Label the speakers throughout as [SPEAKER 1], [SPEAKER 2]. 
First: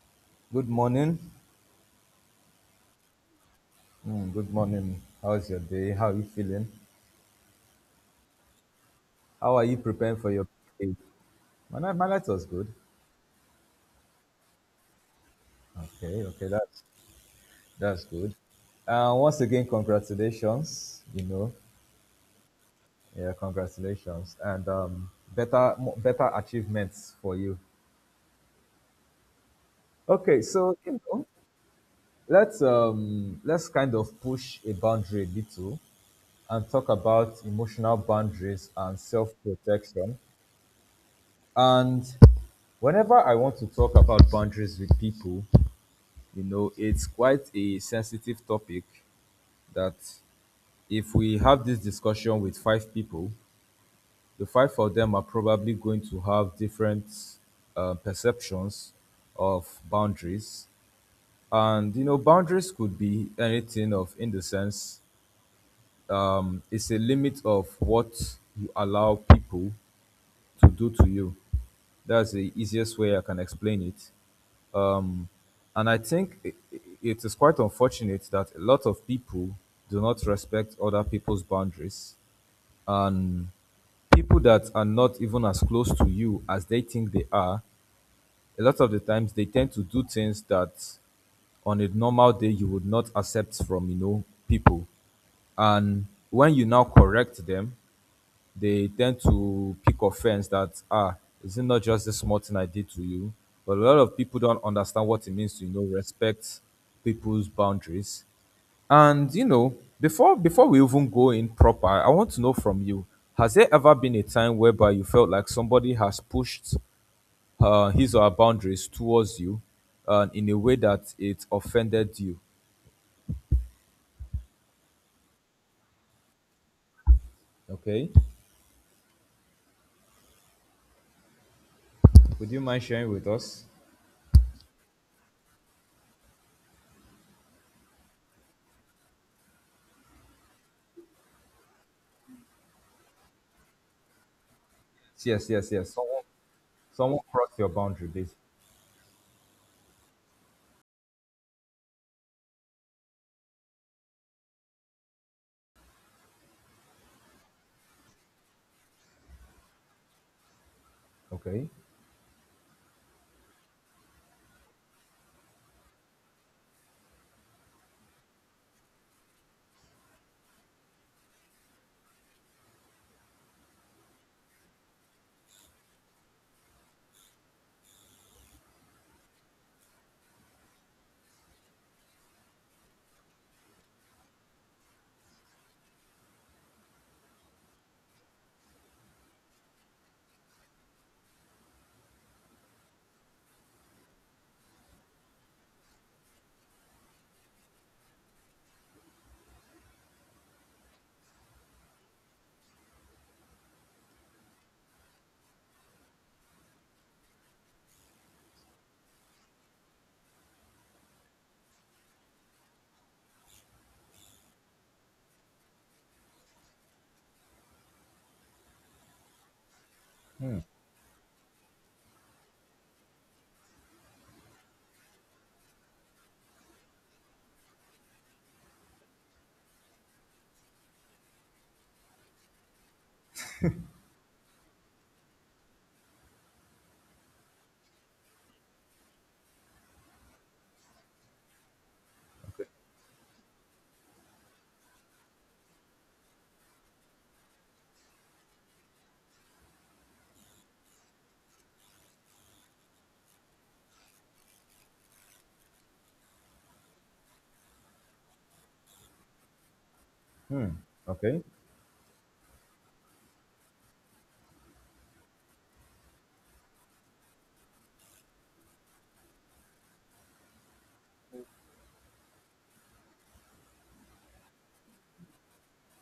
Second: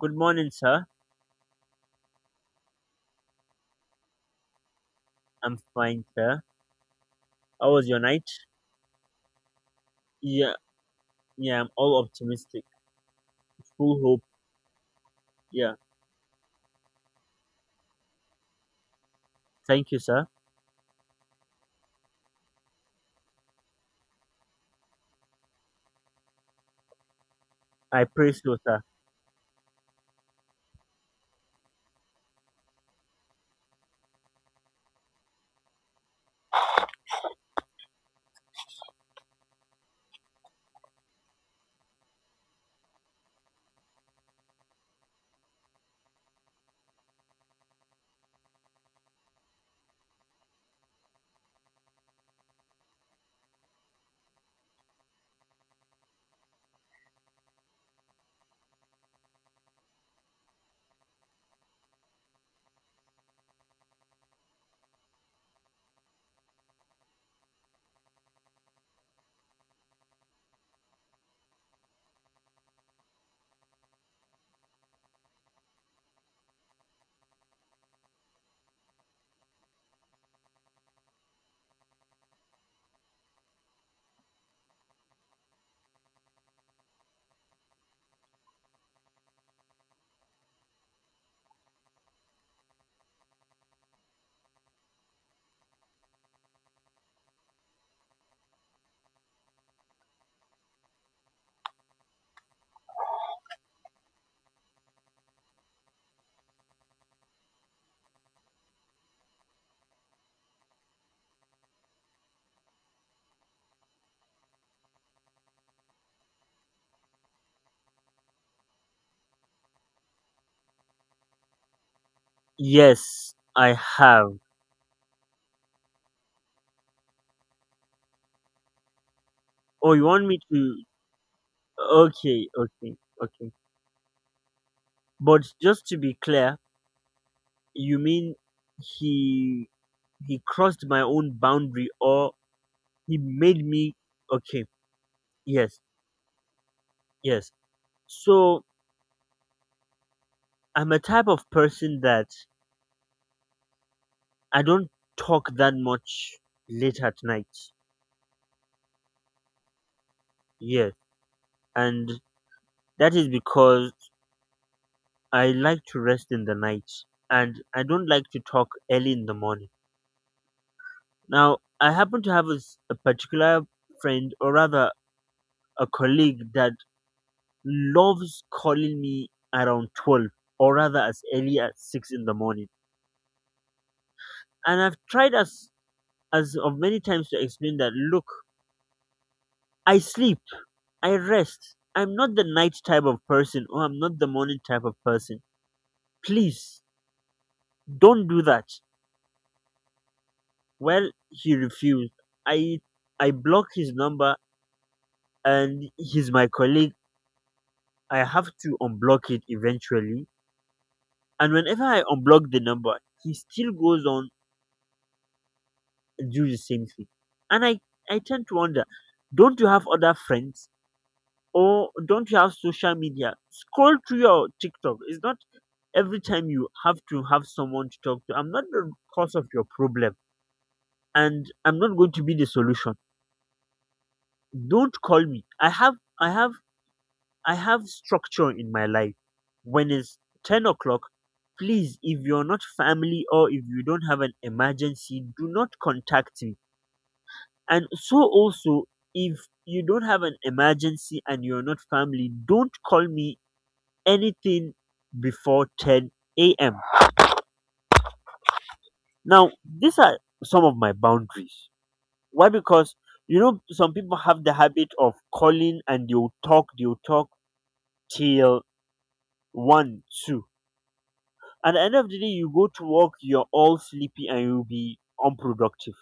[SPEAKER 1] Good morning,
[SPEAKER 2] Good
[SPEAKER 1] sir.
[SPEAKER 2] morning. Mm, good morning. How's
[SPEAKER 1] I'm
[SPEAKER 2] your day?
[SPEAKER 1] fine,
[SPEAKER 2] How are you
[SPEAKER 1] sir.
[SPEAKER 2] feeling?
[SPEAKER 1] How was your night?
[SPEAKER 2] How are you preparing for your
[SPEAKER 1] Yeah,
[SPEAKER 2] day?
[SPEAKER 1] yeah, I'm
[SPEAKER 2] My night,
[SPEAKER 1] all
[SPEAKER 2] my night was
[SPEAKER 1] optimistic,
[SPEAKER 2] good.
[SPEAKER 1] full hope. Yeah,
[SPEAKER 2] Okay, okay, that's good. Once again,
[SPEAKER 1] thank you, sir.
[SPEAKER 2] congratulations. Yeah, congratulations, and better achievements for you.
[SPEAKER 1] I pray so, sir.
[SPEAKER 2] Okay, so let's kind of push a boundary a little and talk about emotional boundaries and self protection. And whenever I want to talk about boundaries with people, it's quite a sensitive topic that if we have this discussion with five people, the five of them are probably going to have different perceptions of boundaries. And, boundaries could be anything of, in the sense, it's a limit of what you allow people to do to you. That's the easiest way I can explain it. Um, and I think it is quite unfortunate that a lot of people do not respect other people's boundaries. And people that are not even as close to you as they think they are, a lot of the times they tend to do things that on a normal day you would not accept from, people. And when you now correct them, they tend to pick offense that is it not just this small thing I did to you? But a lot of people don't understand what it means to, respect people's boundaries. And before we even go in proper, I want to know from you. Has there ever been a time whereby you felt like somebody has pushed his or her boundaries towards you in a way that it offended you?
[SPEAKER 1] Yes, I have.
[SPEAKER 2] Okay,
[SPEAKER 1] Oh, you want me to? Okay,
[SPEAKER 2] would you mind
[SPEAKER 1] okay,
[SPEAKER 2] sharing with
[SPEAKER 1] okay.
[SPEAKER 2] us?
[SPEAKER 1] But just to be clear, you mean he he crossed my own boundary, or he made me? Okay,
[SPEAKER 2] Yes, yes,
[SPEAKER 1] yes,
[SPEAKER 2] yes. Someone
[SPEAKER 1] yes.
[SPEAKER 2] crossed your boundary, basically.
[SPEAKER 1] So I'm a type of person that I don't talk that much late at night. Yes,
[SPEAKER 2] Okay,
[SPEAKER 1] and that is because I like to rest in the night and I don't like to talk early in the morning. Now, I happen to have a, a particular friend, or rather a colleague, that loves calling me around 12 or rather as early as 6 in the morning. And I've tried as of many times to explain that look, I sleep, I rest. I'm not the night type of person or I'm not the morning type of person. Please don't do that. Well, he refused. I I blocked his number and he's my colleague. I have to unblock it eventually. And whenever I unblock the number, he still goes on and do the same thing. And I tend to wonder, don't you have other friends or don't you have social media? Scroll through your TikTok. It's not every time you have to have someone to talk to. I'm not the cause of your problem and I'm not going to be the solution. Don't call me. I have I have structure in my life. When it's 10 o'clock, please, if you're not family or if you don't have an emergency, do not contact me. And so, also, if you don't have an emergency and you're not family, don't call me anything before 10 a.m. Now, these are some of my
[SPEAKER 2] okay.
[SPEAKER 1] boundaries. Why? Because, you know, some people have the habit of calling and they'll talk till 1, 2. At the end of the day, you go to work, you're all sleepy and you'll be unproductive.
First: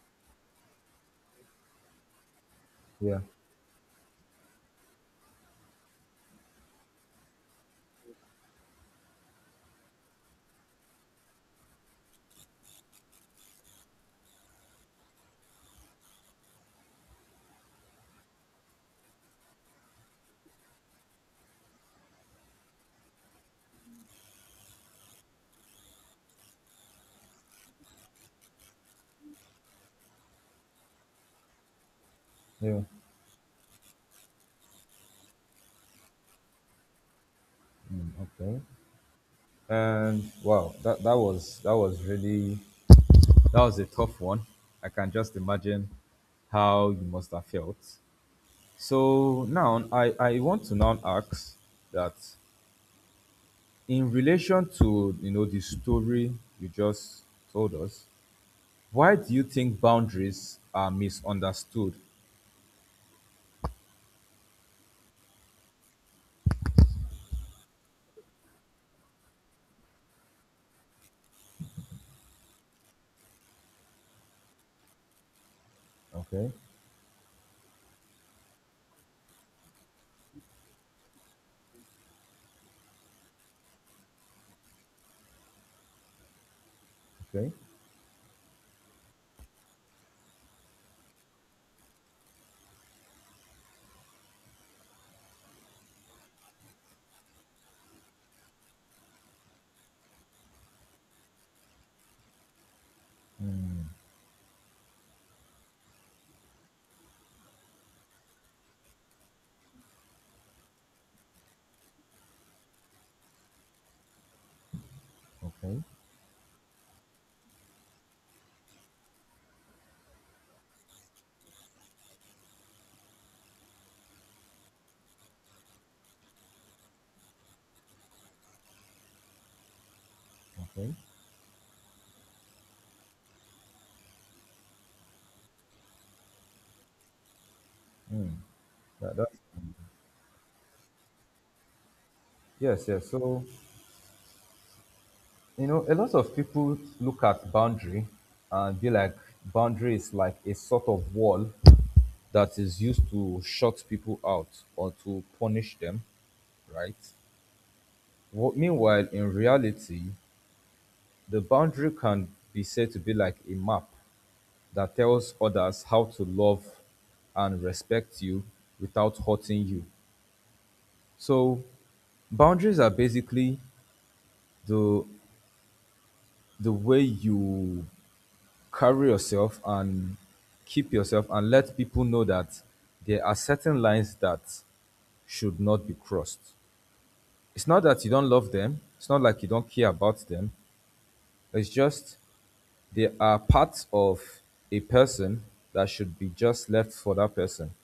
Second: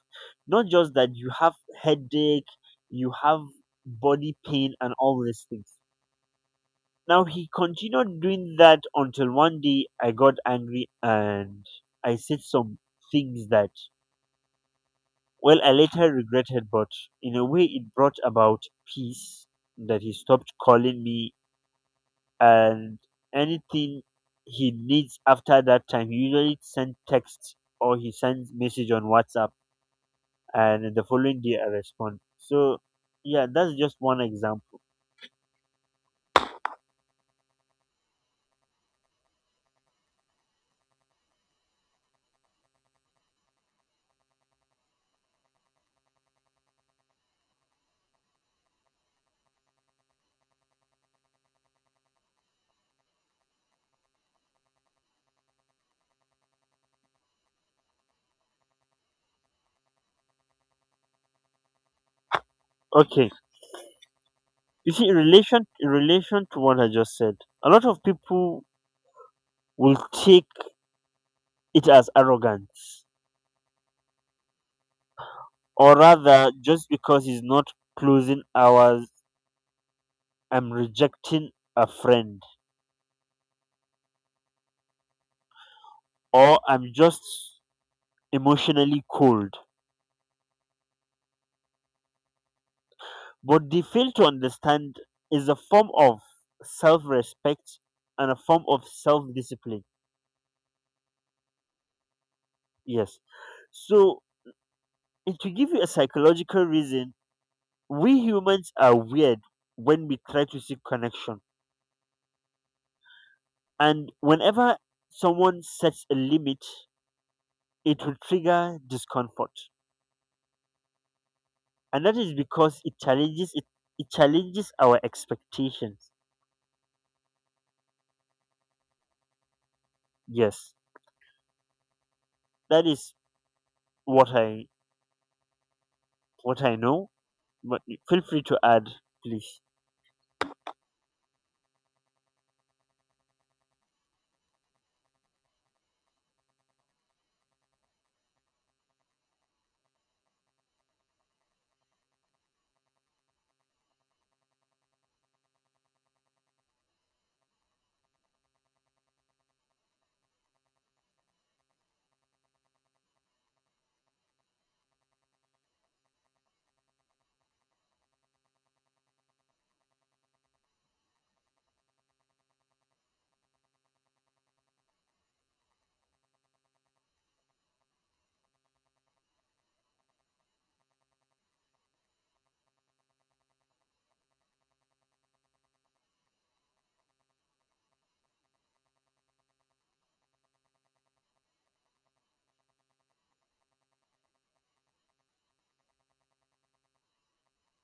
[SPEAKER 1] Not just that, you have headache, you
[SPEAKER 2] Yeah,
[SPEAKER 1] have body pain, and all these things. Now, he continued doing that until one day I got angry and I said some things that, well, I later regretted, but in a way, it brought about peace, that he stopped calling me, and anything he needs after that time, he usually send text or he sends message on WhatsApp, and the following day I respond. So
[SPEAKER 2] yeah,
[SPEAKER 1] yeah, that's just one example.
[SPEAKER 2] okay. And wow, that was a tough one. I can just imagine how you must have felt. So now I want to now ask that, in relation to the story you just told us, why do you think boundaries are misunderstood?
[SPEAKER 1] Okay, you see, in relation to what I just said, a lot of people will take it as arrogance, or
[SPEAKER 2] Okay,
[SPEAKER 1] rather, just because he's not closing hours, I'm rejecting a friend, or I'm just
[SPEAKER 2] okay,
[SPEAKER 1] emotionally cold. But they fail to understand is a form of self respect and a form of self discipline. Yes. So, and to give you a psychological reason, we humans are weird when we try to seek connection. And whenever someone
[SPEAKER 2] okay,
[SPEAKER 1] sets a limit, it will trigger discomfort. And that is because it challenges our expectations. Yes.
[SPEAKER 2] okay.
[SPEAKER 1] That is what I what I know. But feel free to add,
[SPEAKER 2] That's,
[SPEAKER 1] please.
[SPEAKER 2] yes, yes. So a lot of people look at boundary and be like, boundary is like a sort of wall that is used to shut people out or to punish them, right? Meanwhile, in reality, the boundary can be said to be like a map that tells others how to love and respect you without hurting you. So, boundaries are basically the the way you carry yourself and keep yourself and let people know that there are certain lines that should not be crossed. It's not that you don't love them, it's not like you don't care about them. It's just there are parts of a person that should be just left for that person,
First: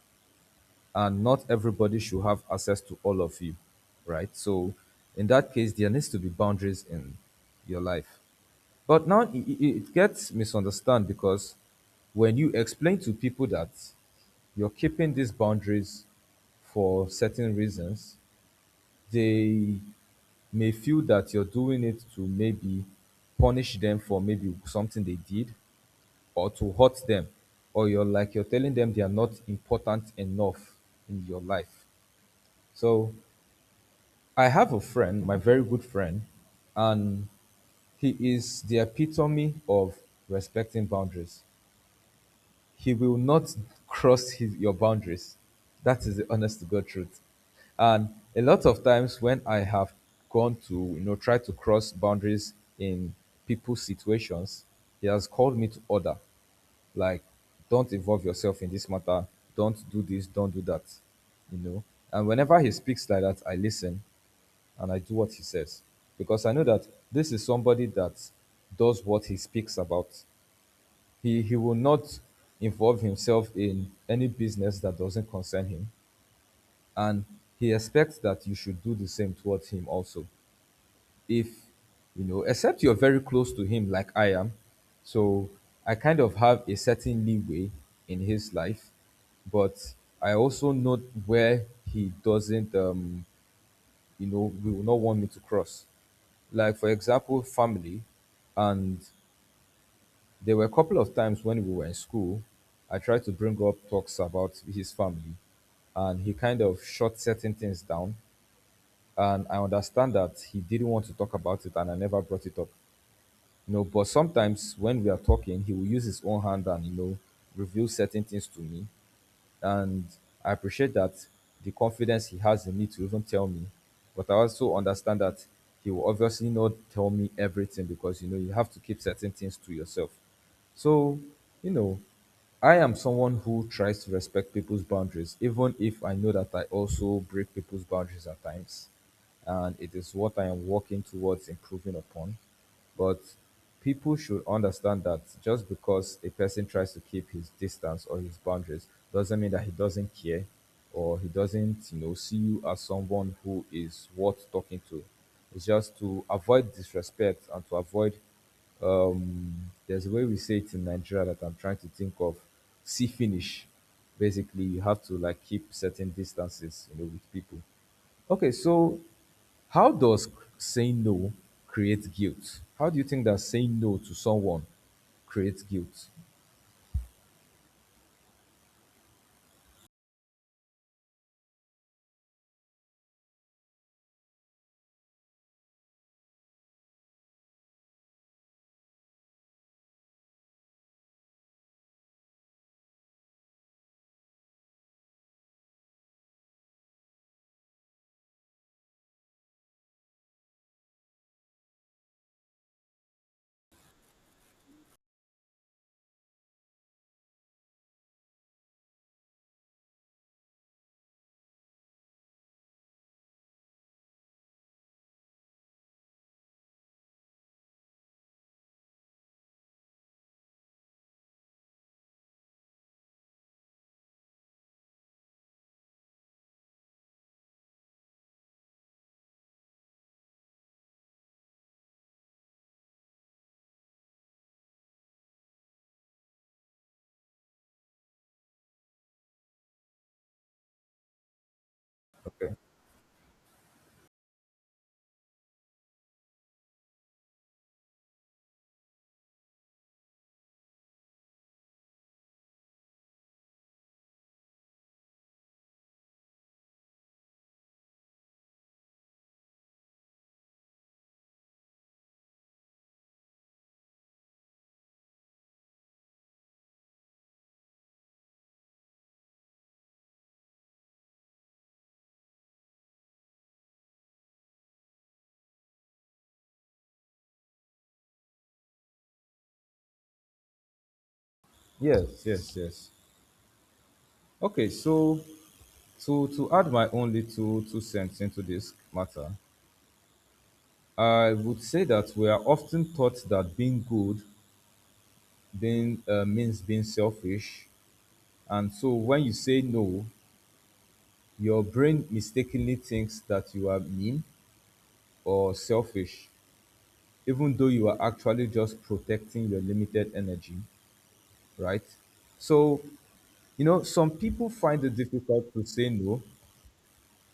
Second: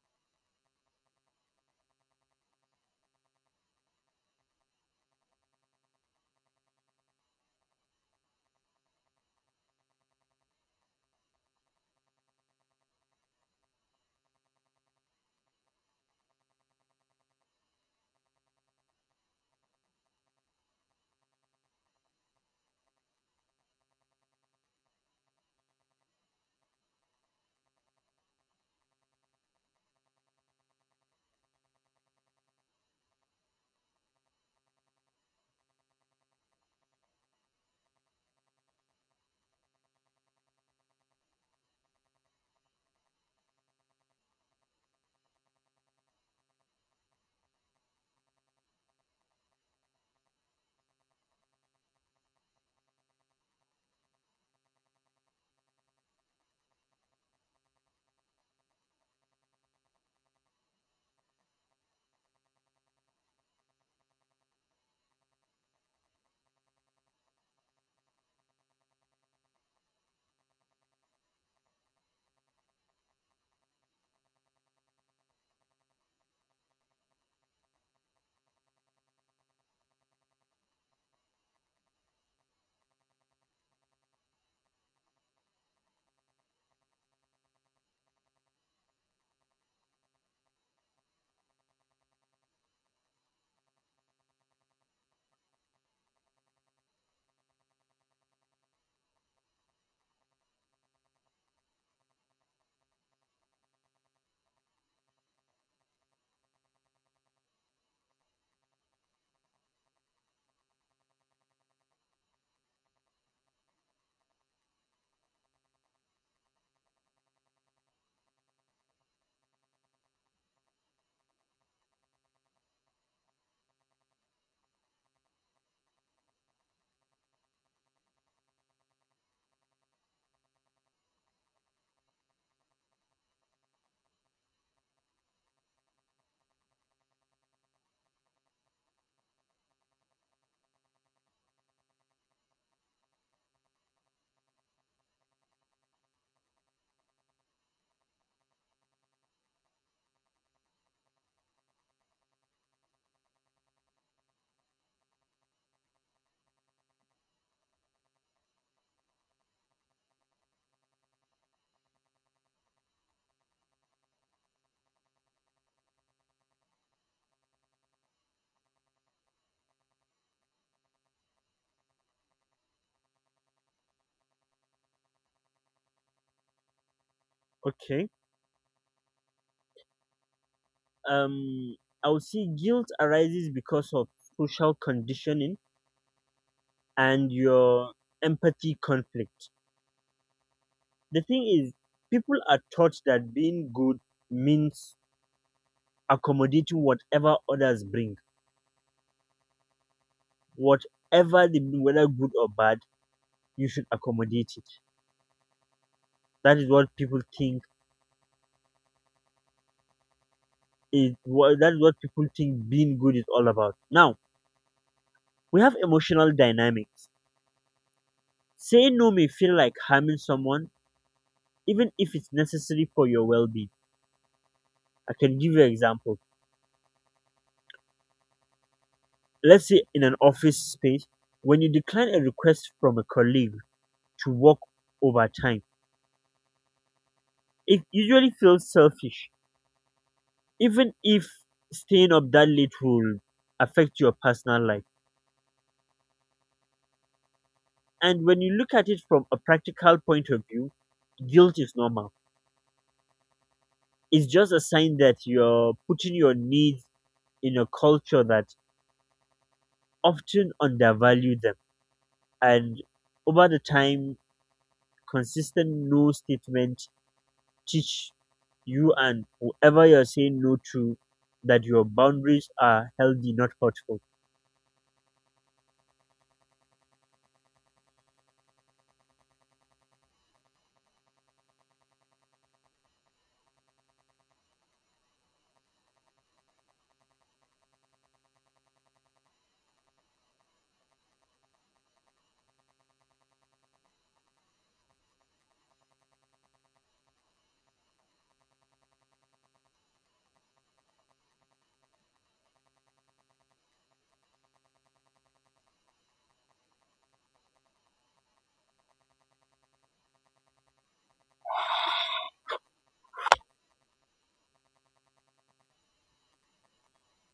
[SPEAKER 2] and not everybody should have access to all of you, right? So, in that case, there needs to be boundaries in your life. But now it gets misunderstood because when you explain to people that you're keeping these boundaries for certain reasons, they may feel that you're doing it to maybe punish them for maybe something they did or to hurt them, or you're like you're telling them they are not important enough in your life. So I have a friend, my very good friend, and he is the epitome of respecting boundaries. He will not cross his, your boundaries. That is the honest to God truth. And a lot of times when I have gone to, try to cross boundaries in people's situations, he has called me to order. Like, don't involve yourself in this matter. Don't do this. Don't do that. You know. And whenever he speaks like that, I listen and I do what he says, because I know that this is somebody that does what he speaks about. He will not involve himself in any business that doesn't concern him, and he expects that you should do the same towards him also. If except you're very close to him, like I am, so I kind of have a certain leeway in his life. But I also note where he doesn't, you know, will not want me to cross, like, for example, family. And there were a couple of times when we were in school, I tried to bring up talks about his family, and he kind of shot certain things down. And I understand that he didn't want to talk about it, and I never brought it up. But sometimes when we are talking, he will use his own hand and reveal certain things to me, and I appreciate that the confidence he has in me to even tell me. But I also understand that he will obviously not tell me everything, because you have to keep certain things to yourself. So, you know, I am someone who tries to respect people's boundaries, even if I know that I also break people's boundaries at times. And it is what I am working towards improving upon. But people should understand that just because a person tries to keep his distance or his boundaries doesn't mean that he doesn't care or he doesn't, see you as someone who is worth talking to. It's just to avoid disrespect and to avoid, there's a way we say it in Nigeria that I'm trying to think of. See finish. Basically, you have to like keep certain distances, with people. Okay, so how does saying no create guilt? How do you think that saying no to someone creates guilt?
[SPEAKER 1] Okay. Um, I would say guilt arises because of social conditioning and your empathy conflict. The thing is, people are taught that being good means accommodating whatever others bring, whatever they bring, whether good or bad, you should accommodate it. That is what people think is what that is what people think being good is all about. Now we have emotional dynamics. Saying no may feel like harming someone, even if it's necessary for your well-being. I can give you an example. Let's say in an office space, when you decline a request from a colleague to work overtime, it usually feels selfish, even if staying up that
[SPEAKER 2] Okay.
[SPEAKER 1] late will affect your personal life. And when you look at it from a practical point of view, guilt is normal. It's just a sign that you're putting your needs in a culture that often undervalue them. And over the time, consistent no statement teach you and whoever you're saying no to that your boundaries are healthy, not hurtful.
[SPEAKER 2] Yes, yes, yes. Okay, so to add my own little two cents into this matter, I would say that we are often taught that being good then means being selfish, and so when you say no, your brain mistakenly thinks that you are mean or selfish, even though you are actually just protecting your limited energy, right? So, some people find it difficult to say no.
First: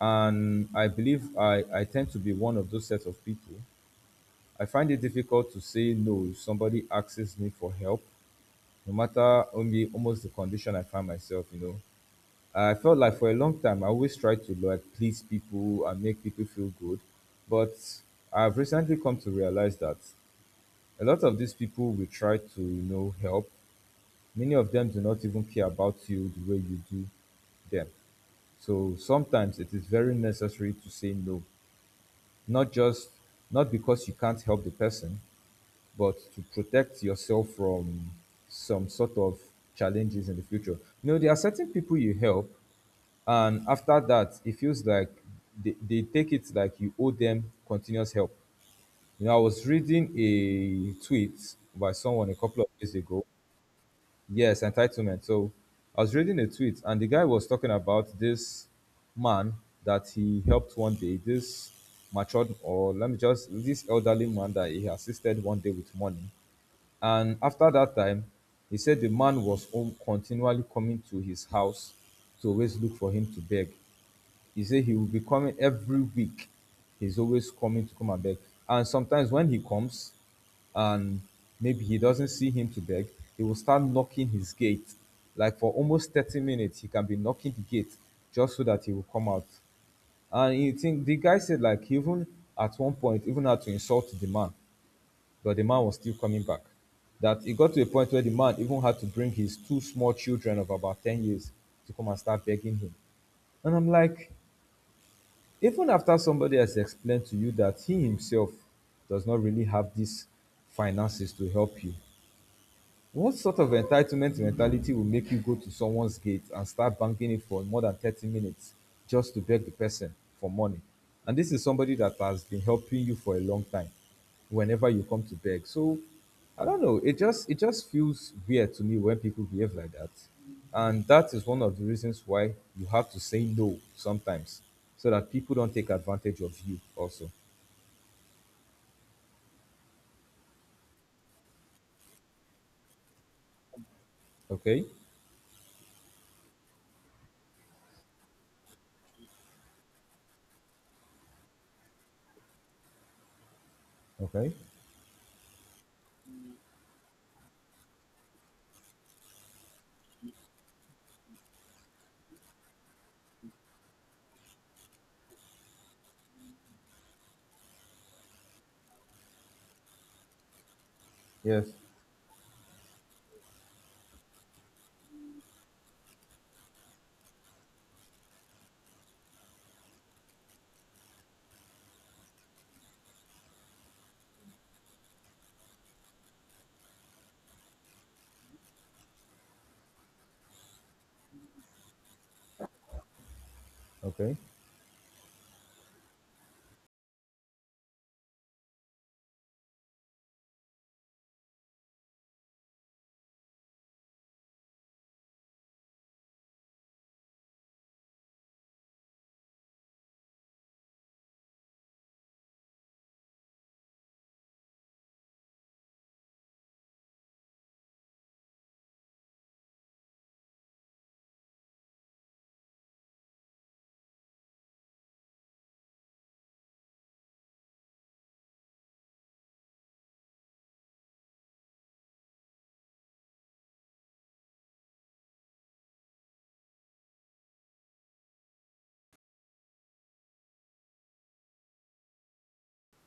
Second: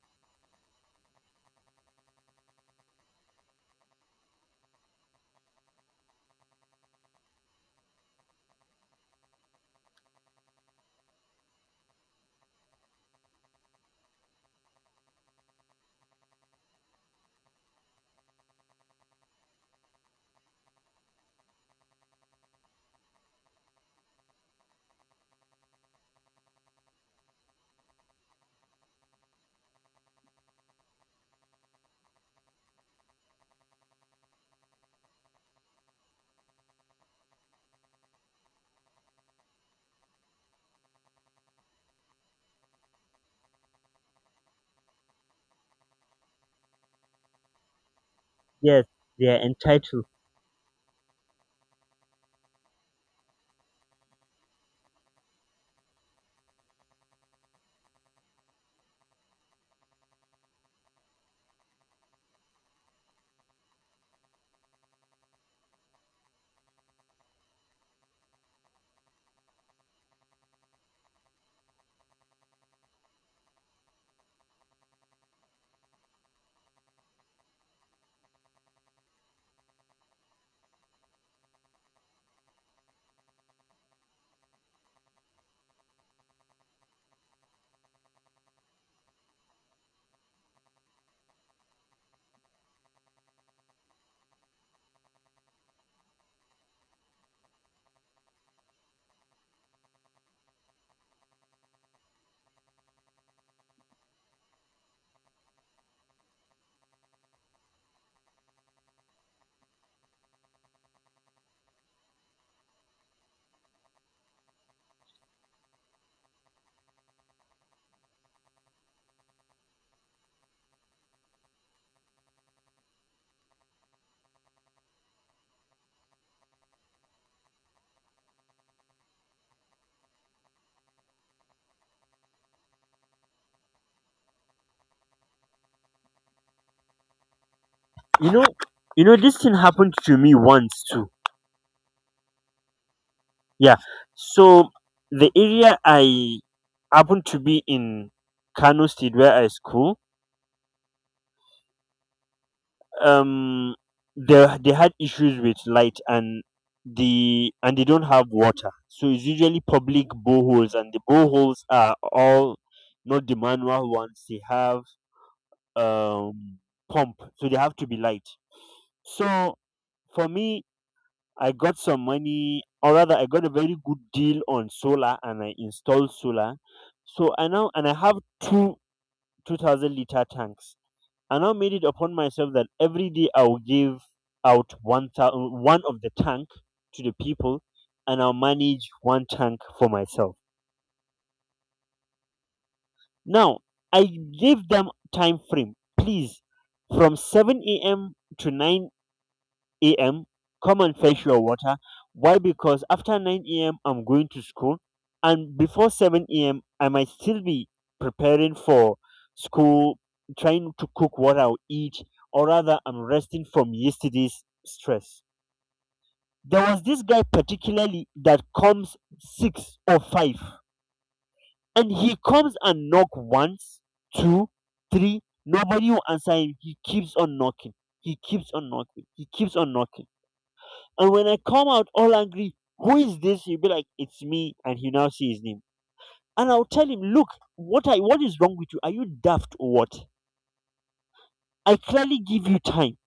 [SPEAKER 2] And I believe I tend to be one of those sets of people. I find it difficult to say no if somebody asks me for help, no matter only almost the condition I find myself. I felt like for a long time I always tried to like please people and make people feel good. But I've recently come to realize that a lot of these people will try to, help. Many of them do not even care about you the way you do them. So sometimes it is very necessary to say no, not just, not because you can't help the person, but to protect yourself from some sort of challenges in the future. There are certain people you help, and after that, it feels like they take it like you owe them continuous help.
[SPEAKER 1] Yes, they are
[SPEAKER 2] I was
[SPEAKER 1] entitled.
[SPEAKER 2] reading a tweet by someone a couple of days ago. Yes, entitlement. So I was reading a tweet, and the guy was talking about this man that he helped one day, this matured, or let me just, this elderly man that he assisted one day with money. And after that time, he said the man was home continually coming to his house to always look for him to beg. He said he will be coming every week. He's always coming to come and beg. And sometimes when he comes, and maybe he doesn't see him to beg, he will start knocking his gate. Like, for almost 30 minutes he can be knocking the gate, just so that he will come out. And you think, the guy said, like, even at one point, even had to insult the man, but the man was still coming back. That it got to a point where the man even had to bring his two small children of about 10 years to come and start begging him. And I'm like, even after somebody has explained to you that he himself does not really have these finances to help you, what sort of entitlement mentality will make you go to someone's gate and start banging it for more than 30 minutes just to beg the person for money? And this is somebody that has been helping you for a long time whenever you come to beg. So I don't know. It just feels weird to me when people behave like that. And that is one of the reasons why you have to say no sometimes, so that people don't take advantage of you also.
[SPEAKER 1] You know, you know, this thing happened to me once too. Yeah. So
[SPEAKER 2] Okay?
[SPEAKER 1] the area I happened to be in Kano State, where I school, um they
[SPEAKER 2] Okay.
[SPEAKER 1] they had issues with light and they don't have water, so it's usually public boreholes, and the boreholes are all not the manual ones. They have um pump, so they have to be light. So for me, I
[SPEAKER 2] Yes.
[SPEAKER 1] got some money, or rather I got a very good deal on solar, and I installed solar. So I now and I have two 2000-liter tanks. I now made it upon myself that every day I will give out one of the tank to the people, and I'll manage one tank for myself. Now I
[SPEAKER 2] Okay.
[SPEAKER 1] gave them time frame, please, from 7 a.m. to 9 a.m. Come and fetch your water. Why? Because after 9 a.m., I'm going to school, and before 7 a.m., I might still be preparing for school, trying to cook what I'll eat, or rather, I'm resting from yesterday's stress. There was this guy particularly that comes six or five, and he comes and knock once, two, three. Nobody will answer him. He keeps on knocking. He keeps on knocking. He keeps on knocking, and when I come out all angry, who is this? He'll be like, it's me. And he now see his name. And I'll tell him, look, what is wrong with you? Are you daft or what? I clearly give you time.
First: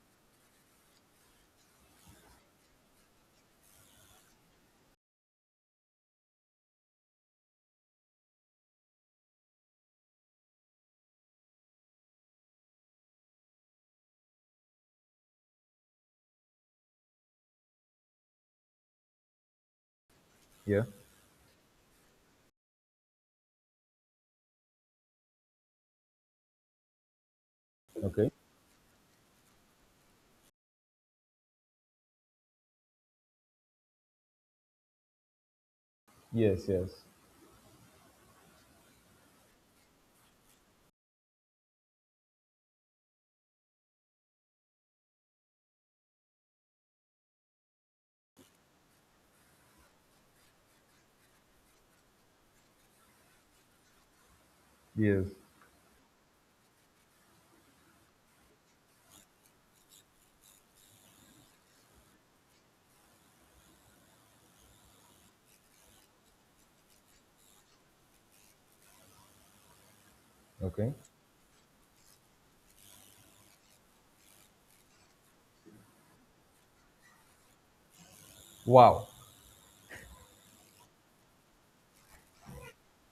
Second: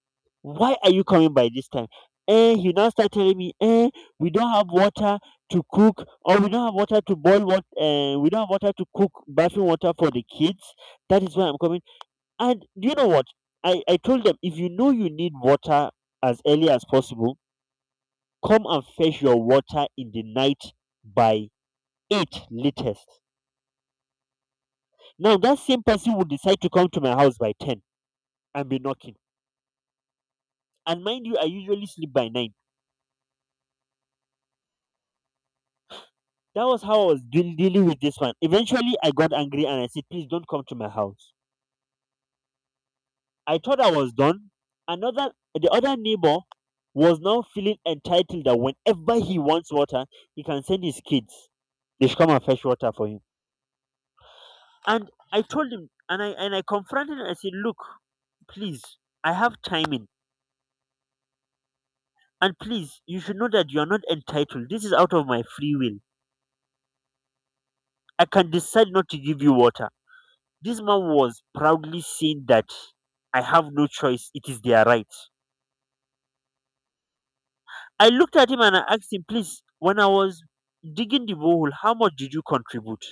[SPEAKER 1] Why are you coming by this time? Eh, he now start telling me, eh, we don't have water to cook, or we don't have water to boil what we don't have water to cook bathroom water for the kids. That is why I'm coming. And do you know what? I told them if you know you need water as early as possible, come and fetch your water in the night
[SPEAKER 2] Yeah.
[SPEAKER 1] by 8 latest. Now, that same person would decide to come to my house by 10
[SPEAKER 2] Okay.
[SPEAKER 1] and be knocking. And mind you, I usually sleep by 9. That
[SPEAKER 2] Yes,
[SPEAKER 1] was
[SPEAKER 2] yes.
[SPEAKER 1] how I was dealing with this one. Eventually, I got angry and I said, "Please don't come to my house." I thought I was done. The other neighbor was now feeling entitled that whenever he wants water, he can send his kids. They should come and fetch water for him. And
[SPEAKER 2] Yes.
[SPEAKER 1] I told him, and I confronted him. I said, "Look, please, I have timing. And please, you should know that you are not entitled. This is out of my free will. I can decide not to give you water." This
[SPEAKER 2] Okay.
[SPEAKER 1] man was proudly saying that I have no choice. It is their right. I looked at him and I
[SPEAKER 2] Wow.
[SPEAKER 1] asked him, please, when I was digging the borehole, how much did you contribute?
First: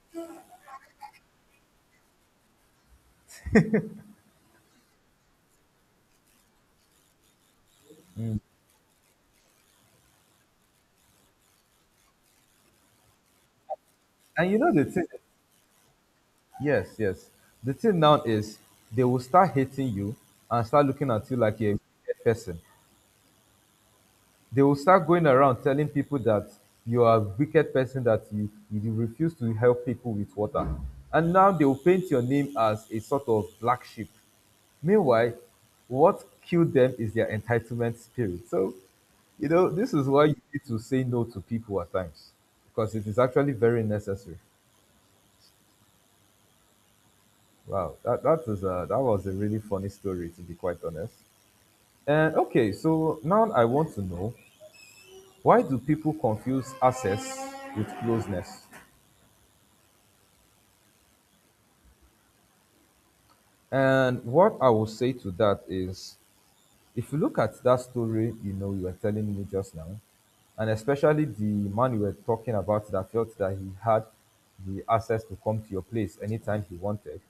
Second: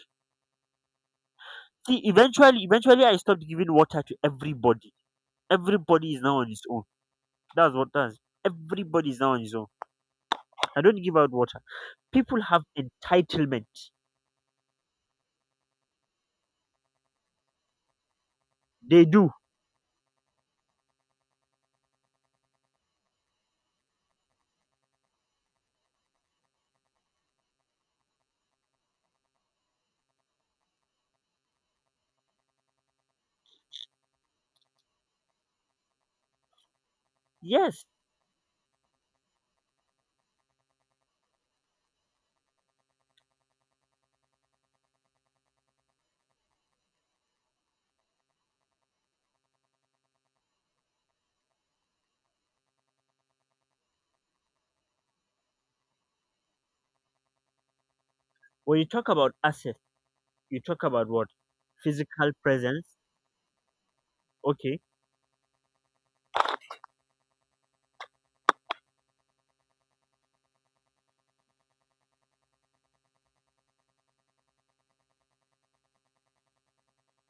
[SPEAKER 1] See, eventually, I stopped giving water to everybody. Everybody is now on his own. That's what that's. Everybody is now on his own. I don't give out water. People have entitlement.
[SPEAKER 2] And you know the thing, yes, yes. The thing now is, they
[SPEAKER 1] They
[SPEAKER 2] will
[SPEAKER 1] do.
[SPEAKER 2] start hating you and start looking at you like you're a wicked person. They will start going around telling people that you are a wicked person, that you refuse to help people with water. And now they will paint your name as a sort of black sheep. Meanwhile, what killed them is their
[SPEAKER 1] Yes.
[SPEAKER 2] entitlement spirit. So, this is why you need to say no to people at times, because it is actually very necessary. Wow, that was a really funny story, to be quite honest. And okay, so now I want to know, why do people confuse access with closeness?
[SPEAKER 1] When you talk about assets, you talk about what? Physical presence.
[SPEAKER 2] And what I
[SPEAKER 1] Okay.
[SPEAKER 2] will say to that is, if you look at that story, you were telling me just now, and especially the man you were talking about that felt that he had the access to come to your place anytime he wanted.